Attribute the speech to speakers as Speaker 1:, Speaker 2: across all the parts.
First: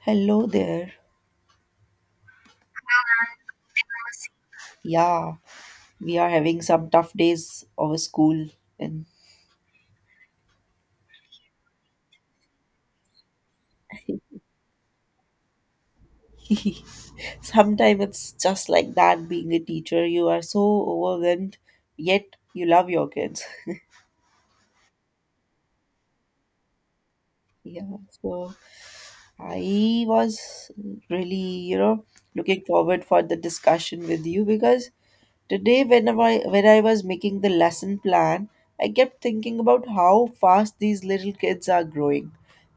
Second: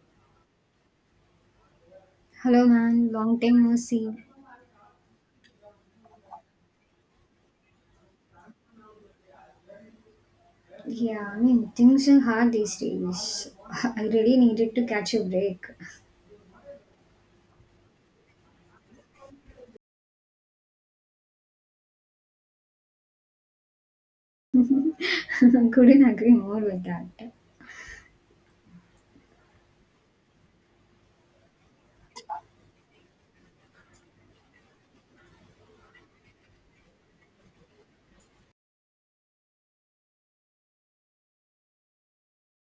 Speaker 1: Hello there.
Speaker 2: Hello, man. Long time no see.
Speaker 1: Yeah, we are having some tough days of school, and
Speaker 2: Yeah, I mean, things are hard these days. I really needed to catch a break.
Speaker 1: sometimes it's just like that being a teacher. You are so overwhelmed, yet you love your kids.
Speaker 2: Couldn't agree more with that.
Speaker 1: Yeah, so I was really, looking forward for the discussion with you because today when I was making the lesson plan, I kept thinking about how fast these little kids are growing.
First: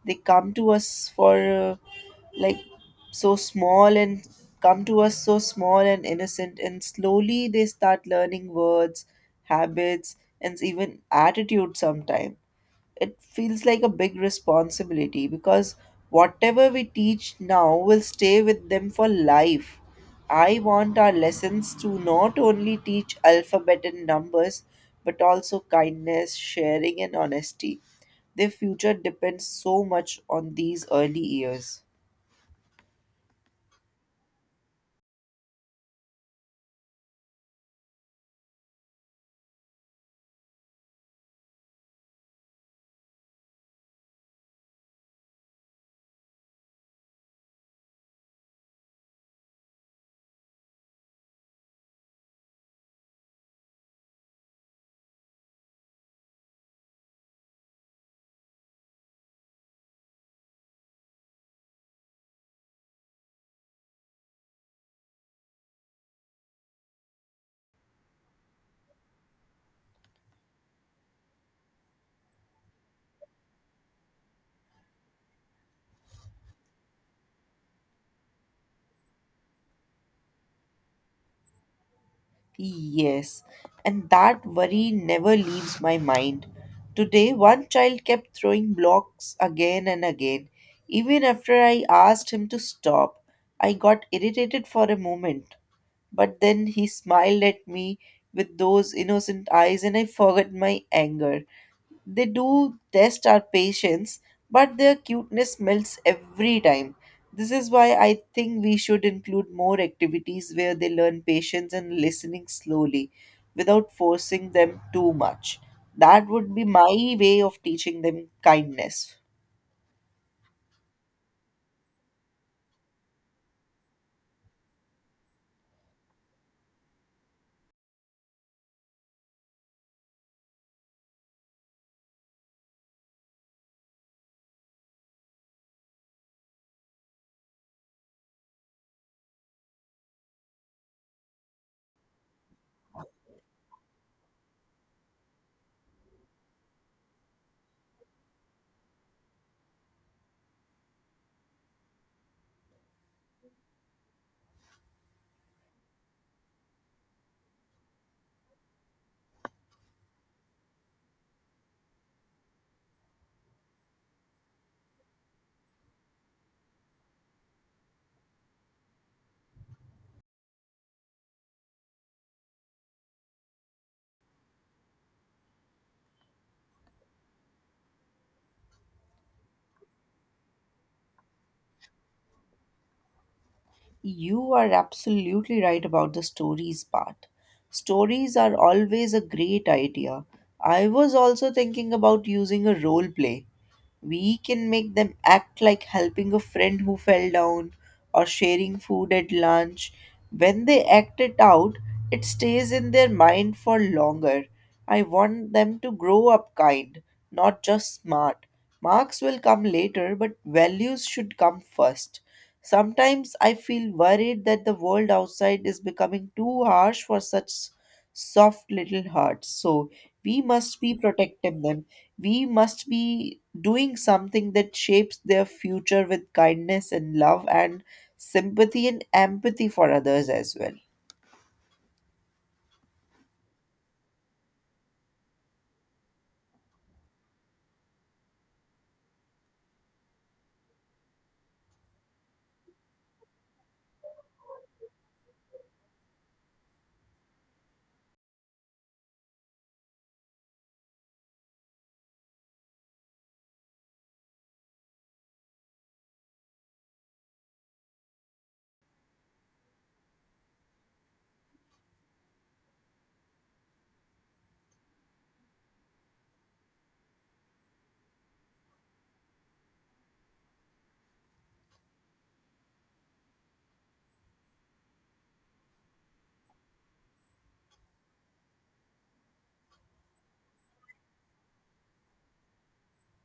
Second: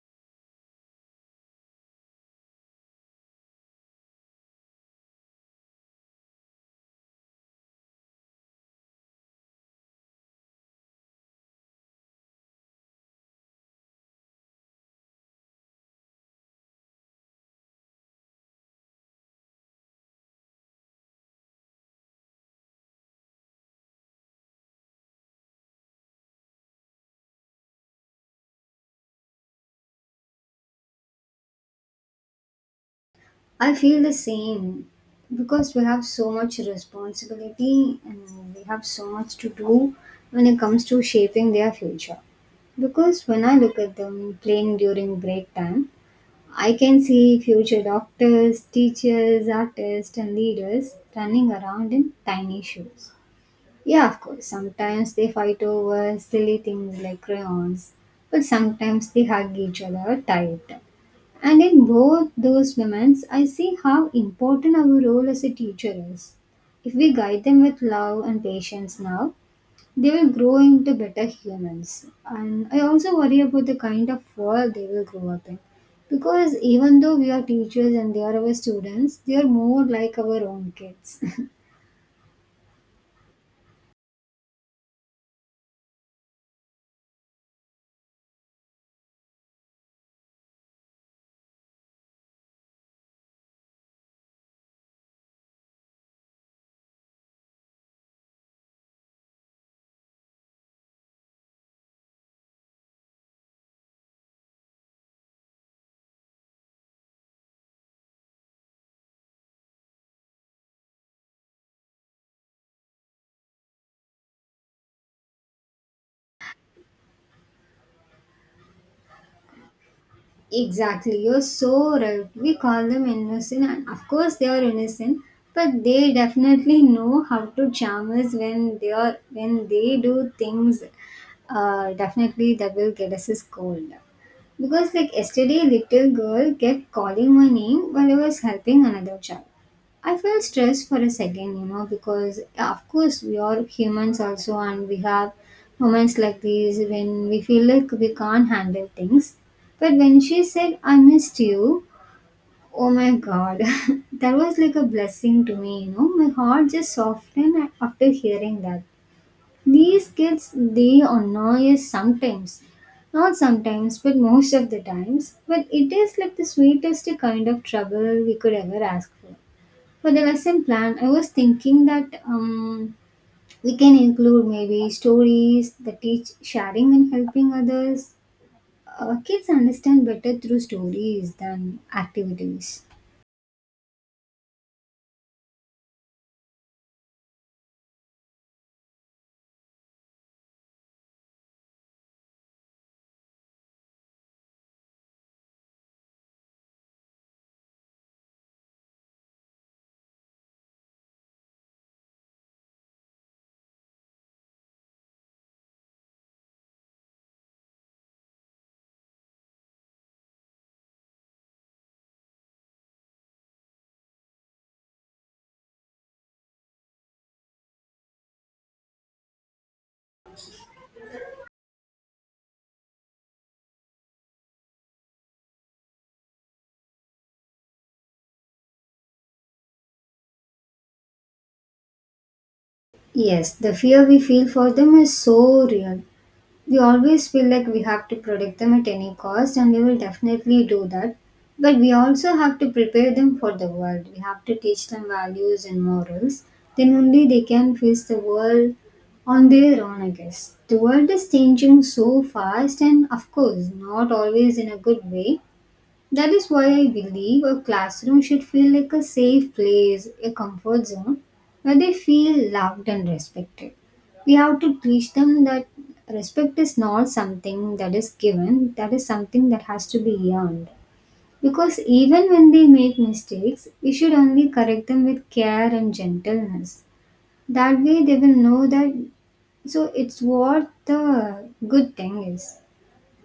Speaker 1: They come to us for like so small and come to us so small and innocent and slowly they start learning words, habits and even attitude sometime. It feels like a big responsibility because whatever we teach now will stay with them for life. I want our lessons to not only teach alphabet and numbers, but also kindness, sharing, and honesty. Their future depends so much on these early years.
Speaker 2: I feel the same because we have so much responsibility and we have so much to do when it comes to shaping their future. Because when I look at them playing during break time, I can see future doctors, teachers, artists, and leaders running around in tiny shoes. Yeah, of course. Sometimes they fight over silly things like crayons, but sometimes they hug each other tight. And in both those moments, I see how important our role as a teacher is. If we guide them with love and patience now, they will grow into better humans. And I also worry about the kind of world they will grow up in. Because even though we are teachers and they are our students, they are more like our own kids.
Speaker 1: Yes, and that worry never leaves my mind. Today, one child kept throwing blocks again and again. Even after I asked him to stop, I got irritated for a moment. But then he smiled at me with those innocent eyes, and I forgot my anger. They do test our patience, but their cuteness melts every time. This is why I think we should include more activities where they learn patience and listening slowly without forcing them too much. That would be my way of teaching them kindness.
Speaker 2: Exactly, you're so right. We call them innocent, and of course they are innocent, but they definitely know how to charm us when they do things. Definitely that will get us a scold. Because like yesterday, a little girl kept calling my name while I was helping another child. I felt stressed for a second, because yeah, of course we are humans also, and we have moments like these when we feel like we can't handle things. But when she said, I missed you, oh my god, that was like a blessing to me. My heart just softened after hearing that. These kids, they annoy us sometimes. Not sometimes, but most of the times. But it is like the sweetest kind of trouble we could ever ask for. For the lesson plan, I was thinking that we can include maybe stories that teach sharing and helping others. Kids understand better through stories than activities.
Speaker 1: You are absolutely right about the stories part. Stories are always a great idea. I was also thinking about using a role play. We can make them act like helping a friend who fell down or sharing food at lunch. When they act it out, it stays in their mind for longer. I want them to grow up kind, not just smart. Marks will come later, but values should come first. Sometimes I feel worried that the world outside is becoming too harsh for such soft little hearts. So we must be protecting them we must be doing something that shapes their future with kindness and love and sympathy and empathy for others as well.
Speaker 2: Yes, the fear we feel for them is so real. We always feel like we have to protect them at any cost, and we will definitely do that. But we also have to prepare them for the world. We have to teach them values and morals. Then only they can face the world on their own, I guess. The world is changing so fast, and of course, not always in a good way. That is why I believe a classroom should feel like a safe place, a comfort zone where they feel loved and respected. We have to teach them that respect is not something that is given, that is something that has to be earned. Because even when they make mistakes, we should only correct them with care and gentleness. That way they will know that so it's what the good thing is.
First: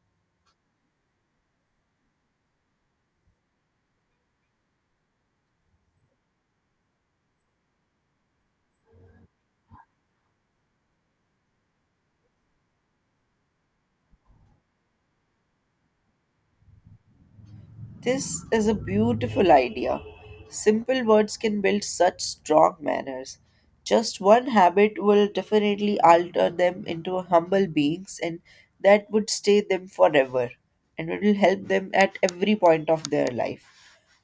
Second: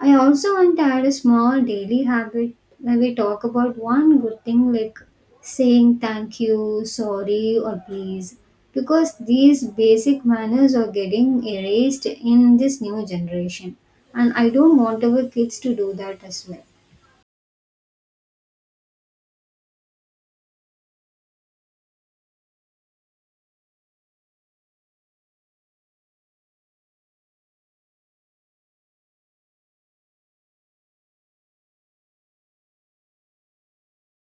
Speaker 2: I also want to add a small daily habit where we talk about one good thing like saying thank you, sorry, or please, because these basic manners are getting erased in this new generation. And I don't want our kids to do that as well.
Speaker 1: This is a beautiful idea. Simple words can build such strong manners. Just one habit will definitely alter them into humble beings, and that would stay them forever and it will help them at every point of their life.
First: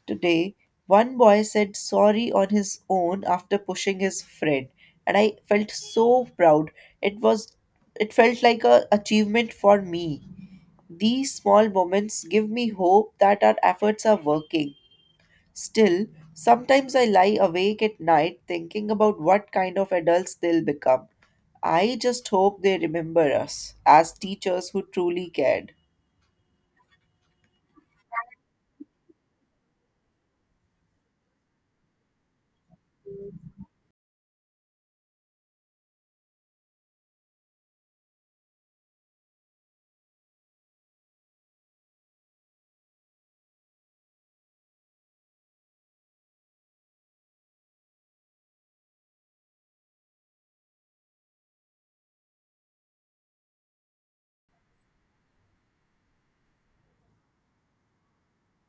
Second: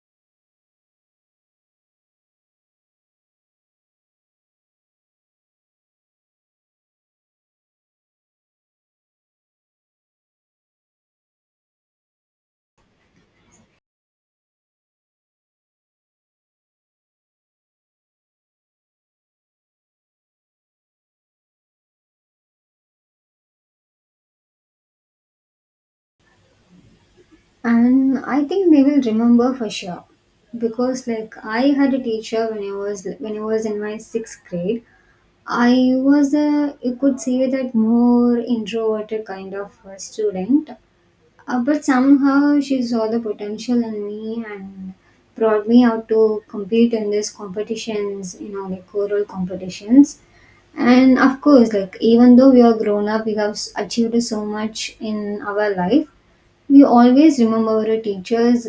Speaker 1: Today, one boy said sorry on his own after pushing his friend, and I felt so proud. It was it felt like a achievement for me. These small moments give me hope that our efforts are working. Still, sometimes I lie awake at night thinking about what kind of adults they'll become. I just hope they remember us as teachers who truly cared.
Speaker 2: And I think they will remember for sure because like I had a teacher when I was in my sixth grade. I was a you could say that more introverted kind of a student. But somehow she saw the potential in me and brought me out to compete in these competitions, like choral competitions. And of course, like even though we are grown up, we have achieved so much in our life. We always remember our teachers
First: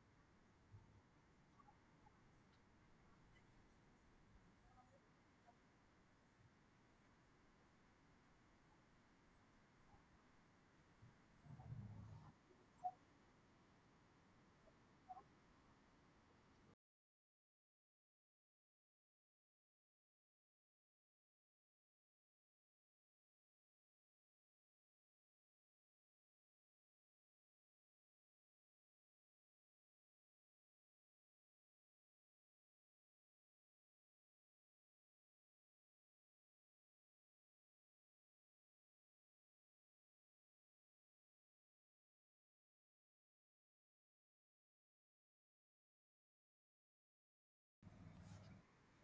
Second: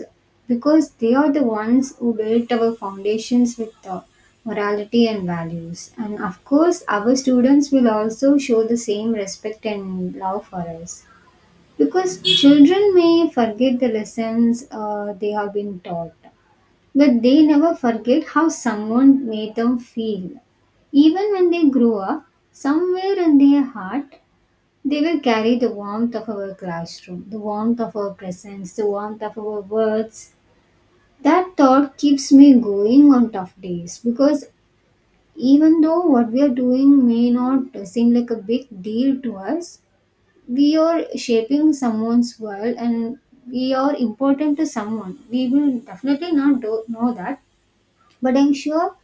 Speaker 2: because they are the ones who built our foundations with the morality and values. And of course, our students will also show the same respect and love for us. Because children may forget the lessons they have been taught, but they never forget how someone made them feel. Even when they grow up, somewhere in their heart, they will carry the warmth of our classroom, the warmth of our presence, the warmth of our words. That thought keeps me going on tough days because even though what we are doing may not seem like a big deal to us, we are shaping someone's world, and we are important to someone. We will definitely not do, know that, but I'm sure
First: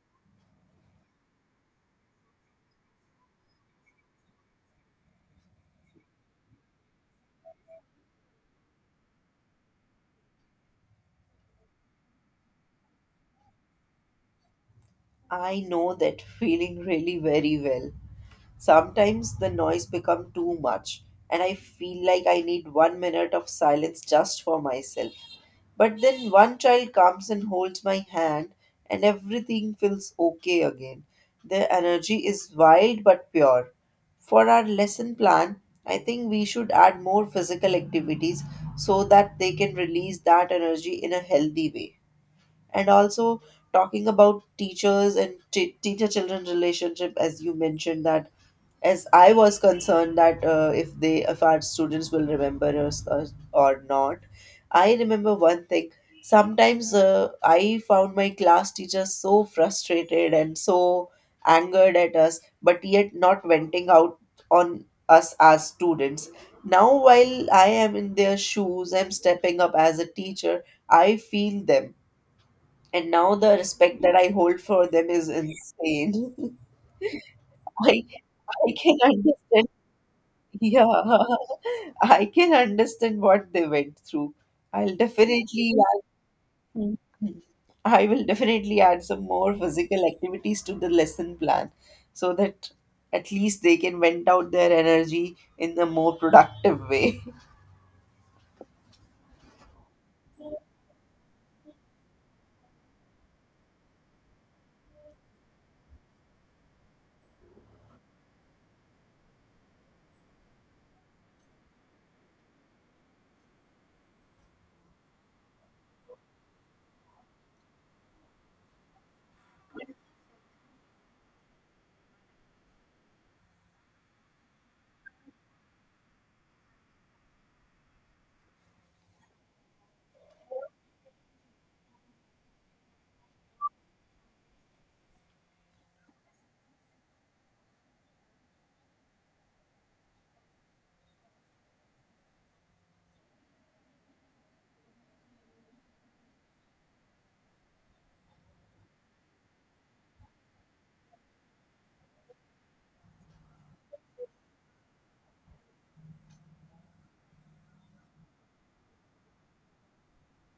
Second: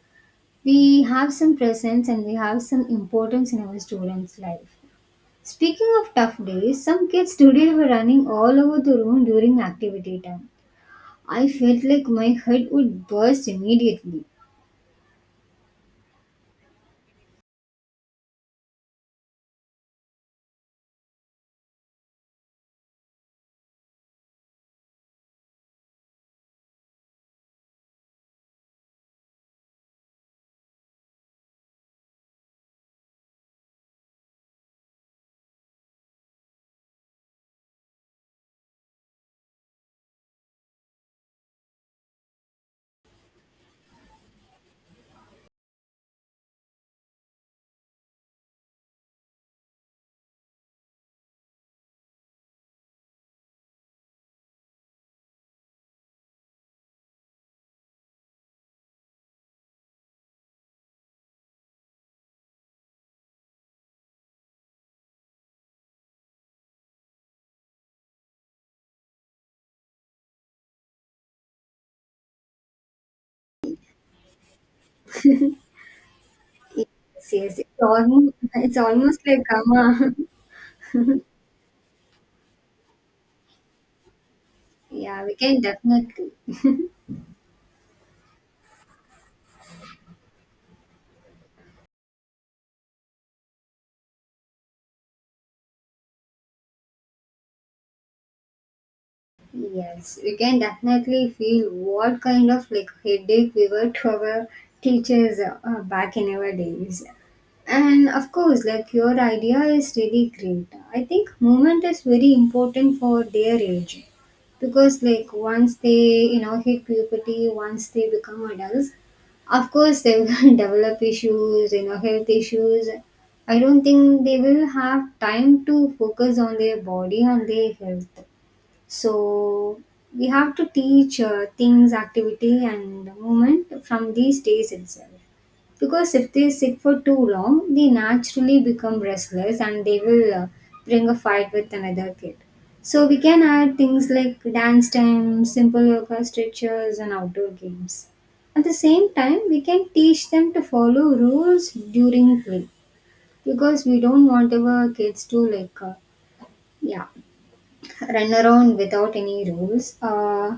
Speaker 2: we have some presence and we have some importance in our students life. Speaking of tough days, some kids today were running all over the room during activity time. I felt like my head would burst immediately.
Speaker 1: I know that feeling really very well. Sometimes the noise become too much and I feel like I need 1 minute of silence just for myself. But then one child comes and holds my hand, and everything feels okay again. The energy is wild but pure. For our lesson plan, I think we should add more physical activities so that they can release that energy in a healthy way. And also, talking about teachers and teacher children relationship, as you mentioned, that as I was concerned that if our students will remember us or not. I remember one thing. Sometimes I found my class teacher so frustrated and so angered at us, but yet not venting out on us as students. Now, while I am in their shoes, I'm stepping up as a teacher. I feel them, and now the respect that I hold for them is insane.
Speaker 2: Seriously, it's
Speaker 1: I
Speaker 2: almost,
Speaker 1: I
Speaker 2: it's
Speaker 1: can
Speaker 2: almost like
Speaker 1: understand
Speaker 2: karma.
Speaker 1: yeah, I can understand what they went through. I'll
Speaker 2: Yeah, we can
Speaker 1: definitely add,
Speaker 2: definitely.
Speaker 1: Mhm. I will definitely add some more physical activities to the lesson plan so that at least they can vent out their energy in a more productive way.
Speaker 2: Yes, you can definitely feel what kind of like headache we were to our teachers, back in our days. And of course, like your idea is really great. I think movement is very important for their age because like once they hit puberty, once they become adults, of course they will develop issues, health issues. I don't think they will have time to focus on their body, on their health, so we have to teach things, activity, and movement from these days itself. Because if they sit for too long, they naturally become restless and they will bring a fight with another kid. So we can add things like dance time, simple yoga stretches, and outdoor games. At the same time, we can teach them to follow rules during play because we don't want our kids to like, yeah, run around without any rules,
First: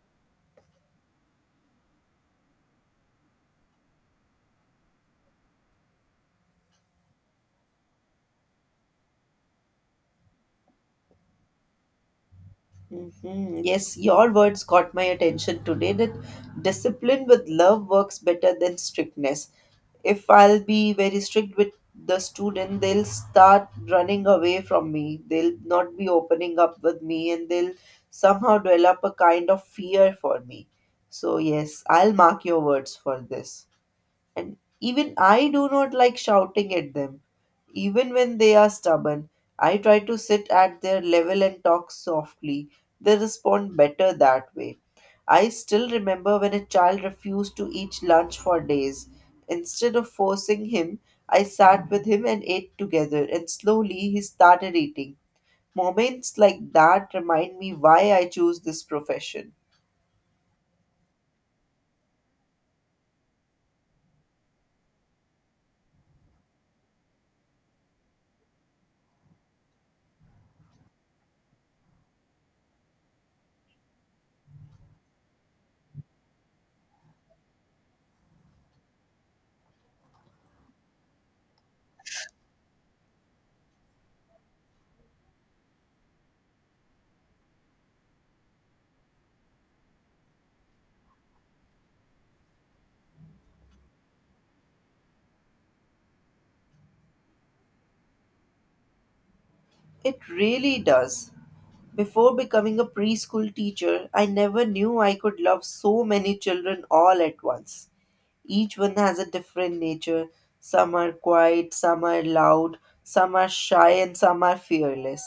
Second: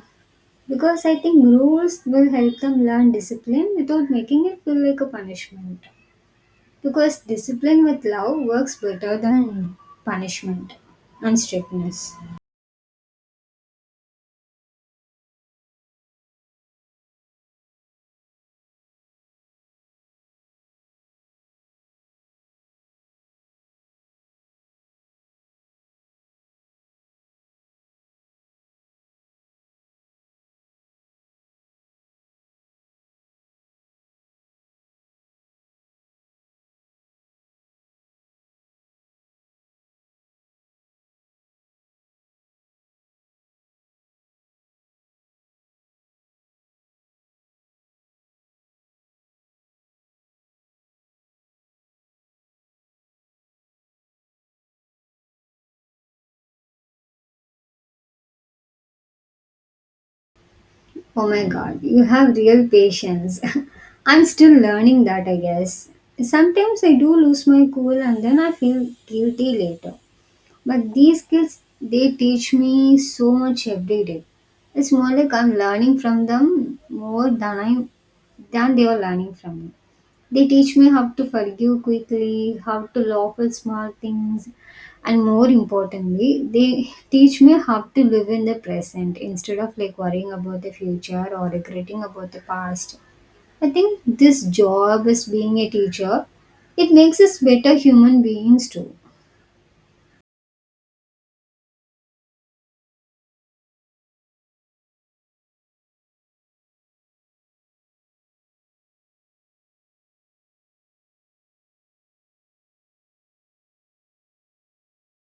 Speaker 2: because I think rules will help them learn discipline without making it feel like a punishment. Because discipline with love works better than punishment and strictness.
Speaker 1: Yes, your words caught my attention today that discipline with love works better than strictness. If I'll be very strict with the student, they'll start running away from me. They'll not be opening up with me and they'll somehow develop a kind of fear for me. So, yes, I'll mark your words for this. And even I do not like shouting at them. Even when they are stubborn, I try to sit at their level and talk softly. They respond better that way. I still remember when a child refused to eat lunch for days. Instead of forcing him, I sat with him and ate together, and slowly he started eating. Moments like that remind me why I choose this profession.
Speaker 2: Oh my god, you have real patience. I'm still learning that, I guess. Sometimes I do lose my cool and then I feel guilty later. But these skills, they teach me so much every day. It's more like I'm learning from them more than they are learning from me. They teach me how to forgive quickly, how to laugh at small things, and more importantly, they teach me how to live in the present instead of like worrying about the future or regretting about the past. I think this job as being a teacher, it makes us better human beings too.
Speaker 1: It really does. Before becoming a preschool teacher, I never knew I could love so many children all at once. Each one has a different nature. Some are quiet, some are loud, some are shy, and some are fearless.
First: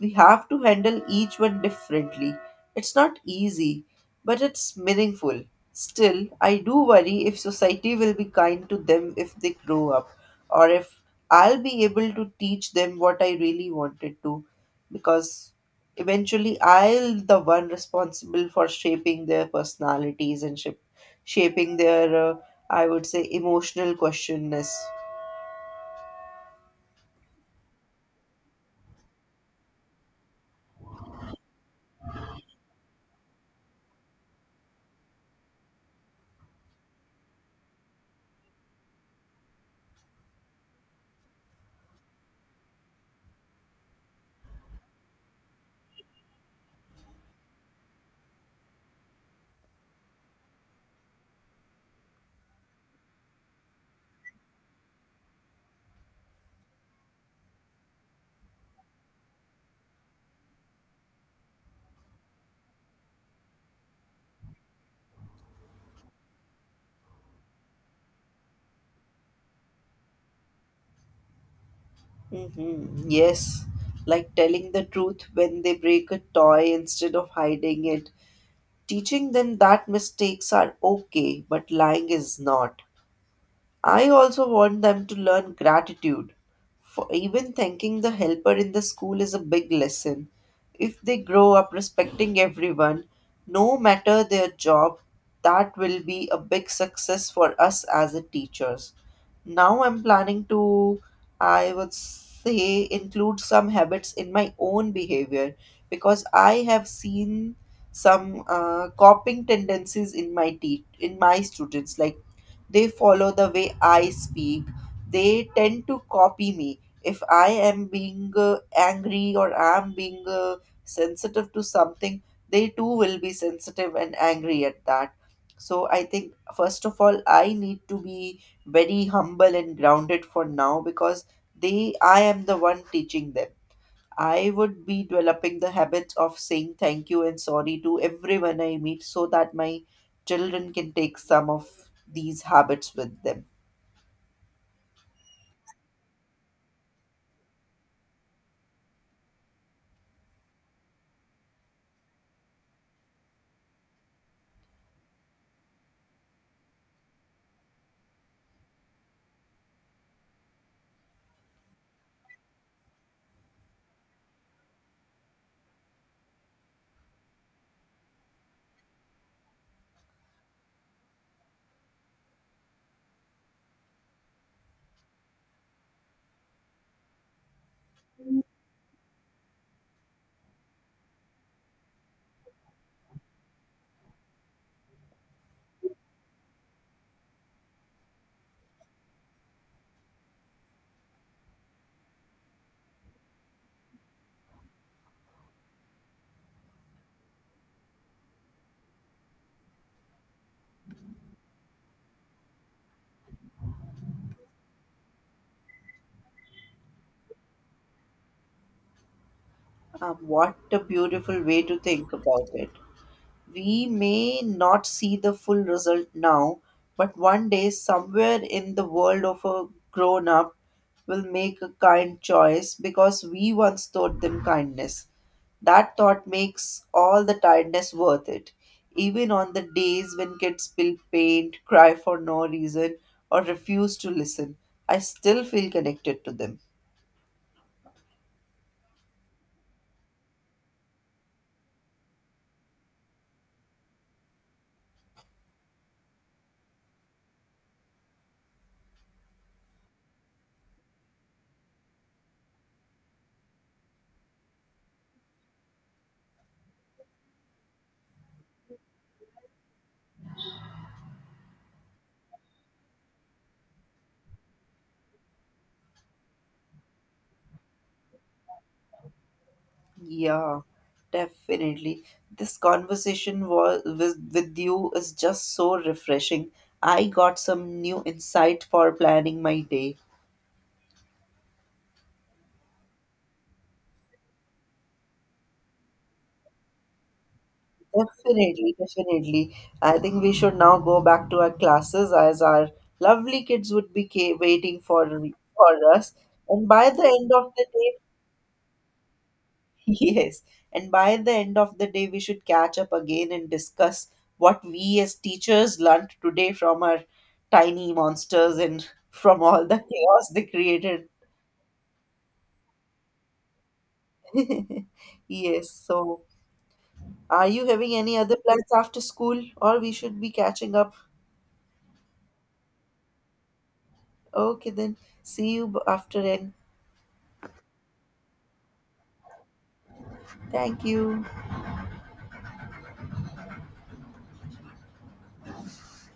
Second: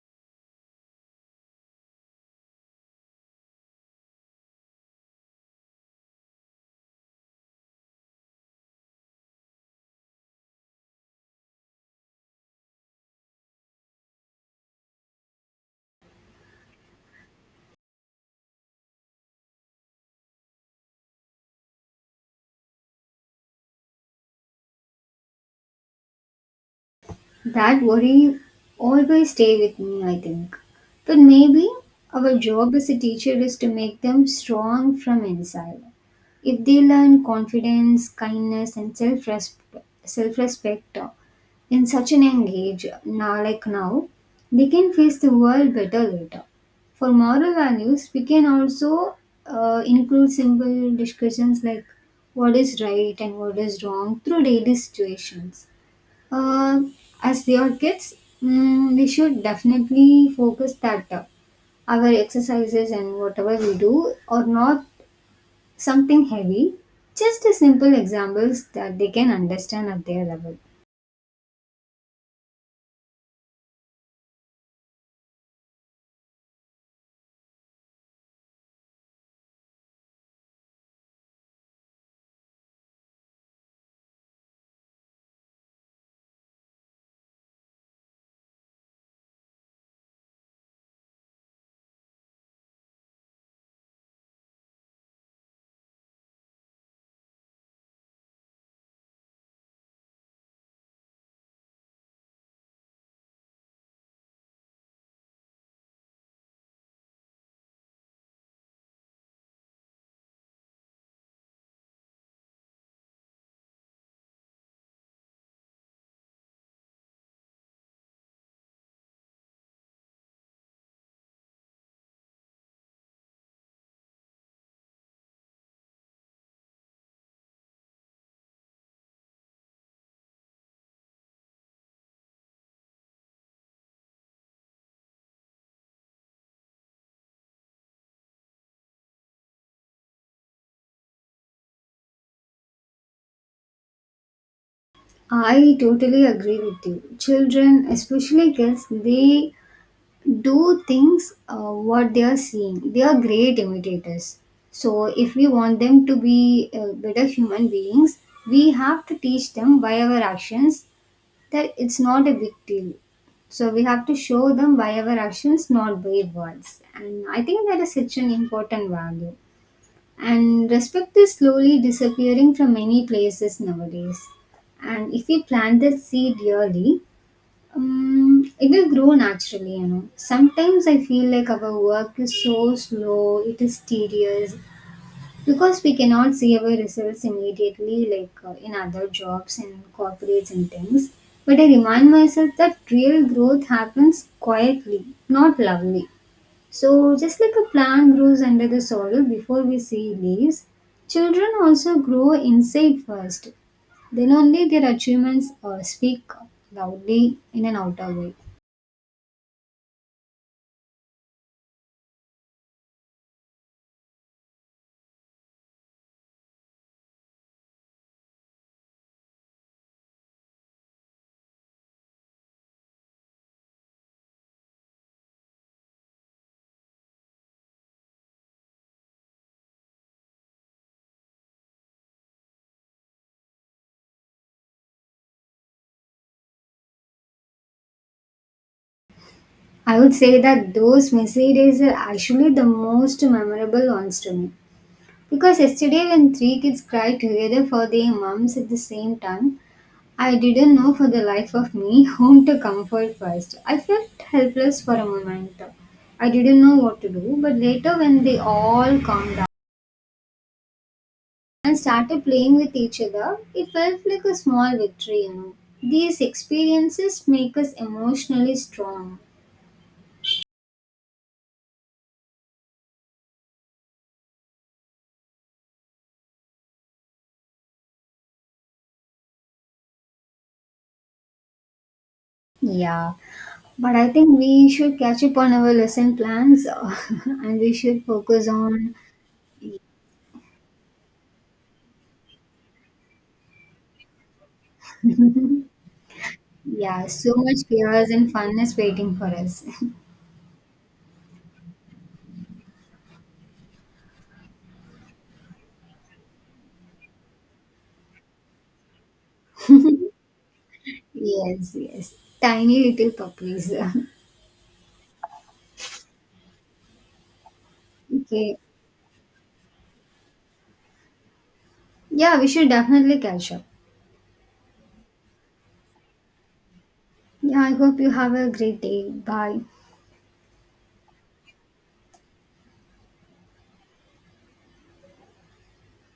Speaker 1: We have to handle each one differently. It's not easy, but it's meaningful. Still, I do worry if society will be kind to them if they grow up, or if I'll be able to teach them what I really wanted to, because eventually I'll the one responsible for shaping their personalities and shaping their I would say emotional questionness.
Speaker 2: That worry always stay with me, I think. But maybe our job as a teacher is to make them strong from inside. If they learn confidence, kindness, and self-respect, in such an young age, now like now, they can face the world better later. For moral values, we can also include simple discussions like what is right and what is wrong through daily situations. Uh, as their kids, we should definitely focus that our exercises and whatever we do are not something heavy, just a simple examples that they can understand at their level.
Speaker 1: Yes, like telling the truth when they break a toy instead of hiding it, teaching them that mistakes are okay, but lying is not. I also want them to learn gratitude. For even thanking the helper in the school is a big lesson. If they grow up respecting everyone, no matter their job, that will be a big success for us as a teachers. Now I'm planning to, I would say, include some habits in my own behavior because I have seen some copying tendencies in my students. Like they follow the way I speak. They tend to copy me. If I am being angry or I am being sensitive to something, they too will be sensitive and angry at that. So I think, first of all, I need to be very humble and grounded for now because I am the one teaching them. I would be developing the habits of saying thank you and sorry to everyone I meet so that my children can take some of these habits with them.
Speaker 2: I totally agree with you. Children, especially kids, they do things, what they are seeing. They are great imitators. So, if we want them to be better human beings, we have to teach them by our actions that it's not a big deal. So we have to show them by our actions, not by words. And I think that is such an important value. And respect is slowly disappearing from many places nowadays. And if we plant that seed early, it will grow naturally. Sometimes I feel like our work is so slow, it is tedious, because we cannot see our results immediately, like in other jobs and corporates and things. But I remind myself that real growth happens quietly, not loudly. So, just like a plant grows under the soil before we see leaves, children also grow inside first. Then only their achievements speak loudly in an outer way.
Speaker 1: What a beautiful way to think about it. We may not see the full result now, but one day, somewhere in the world of a grown up, will make a kind choice because we once taught them kindness. That thought makes all the tiredness worth it, even on the days when kids spill paint, cry for no reason, or refuse to listen. I still feel connected to them.
Speaker 2: I would say that those messy days are actually the most memorable ones to me. Because yesterday, when three kids cried together for their moms at the same time, I didn't know for the life of me whom to comfort first. I felt helpless for a moment. I didn't know what to do, but later, when they all calmed down and started playing with each other, it felt like a small victory. These experiences make us emotionally strong.
Speaker 1: Yeah, definitely. This conversation was with you is just so refreshing. I got some new insight for planning my day.
Speaker 2: Yeah, but I think we should catch up on our lesson plans and we should focus
Speaker 1: Definitely,
Speaker 2: on.
Speaker 1: definitely. I think we should now go back to our classes as our lovely kids would be waiting for us. And by the
Speaker 2: Yeah,
Speaker 1: end
Speaker 2: so
Speaker 1: of
Speaker 2: much
Speaker 1: the day,
Speaker 2: chaos and fun is waiting for us.
Speaker 1: yes, and by the end of the day, we should catch up again and discuss what we as teachers learnt today from our tiny monsters and from all the chaos they created.
Speaker 2: Yes, yes. Tiny little puppies.
Speaker 1: Yes, so are you having any other
Speaker 2: Okay.
Speaker 1: plans after school, or we should be catching up.
Speaker 2: Yeah, we should definitely catch up.
Speaker 1: Okay, then see you after end.
Speaker 2: Yeah, I hope you have a great day. Bye.
Speaker 1: Thank you.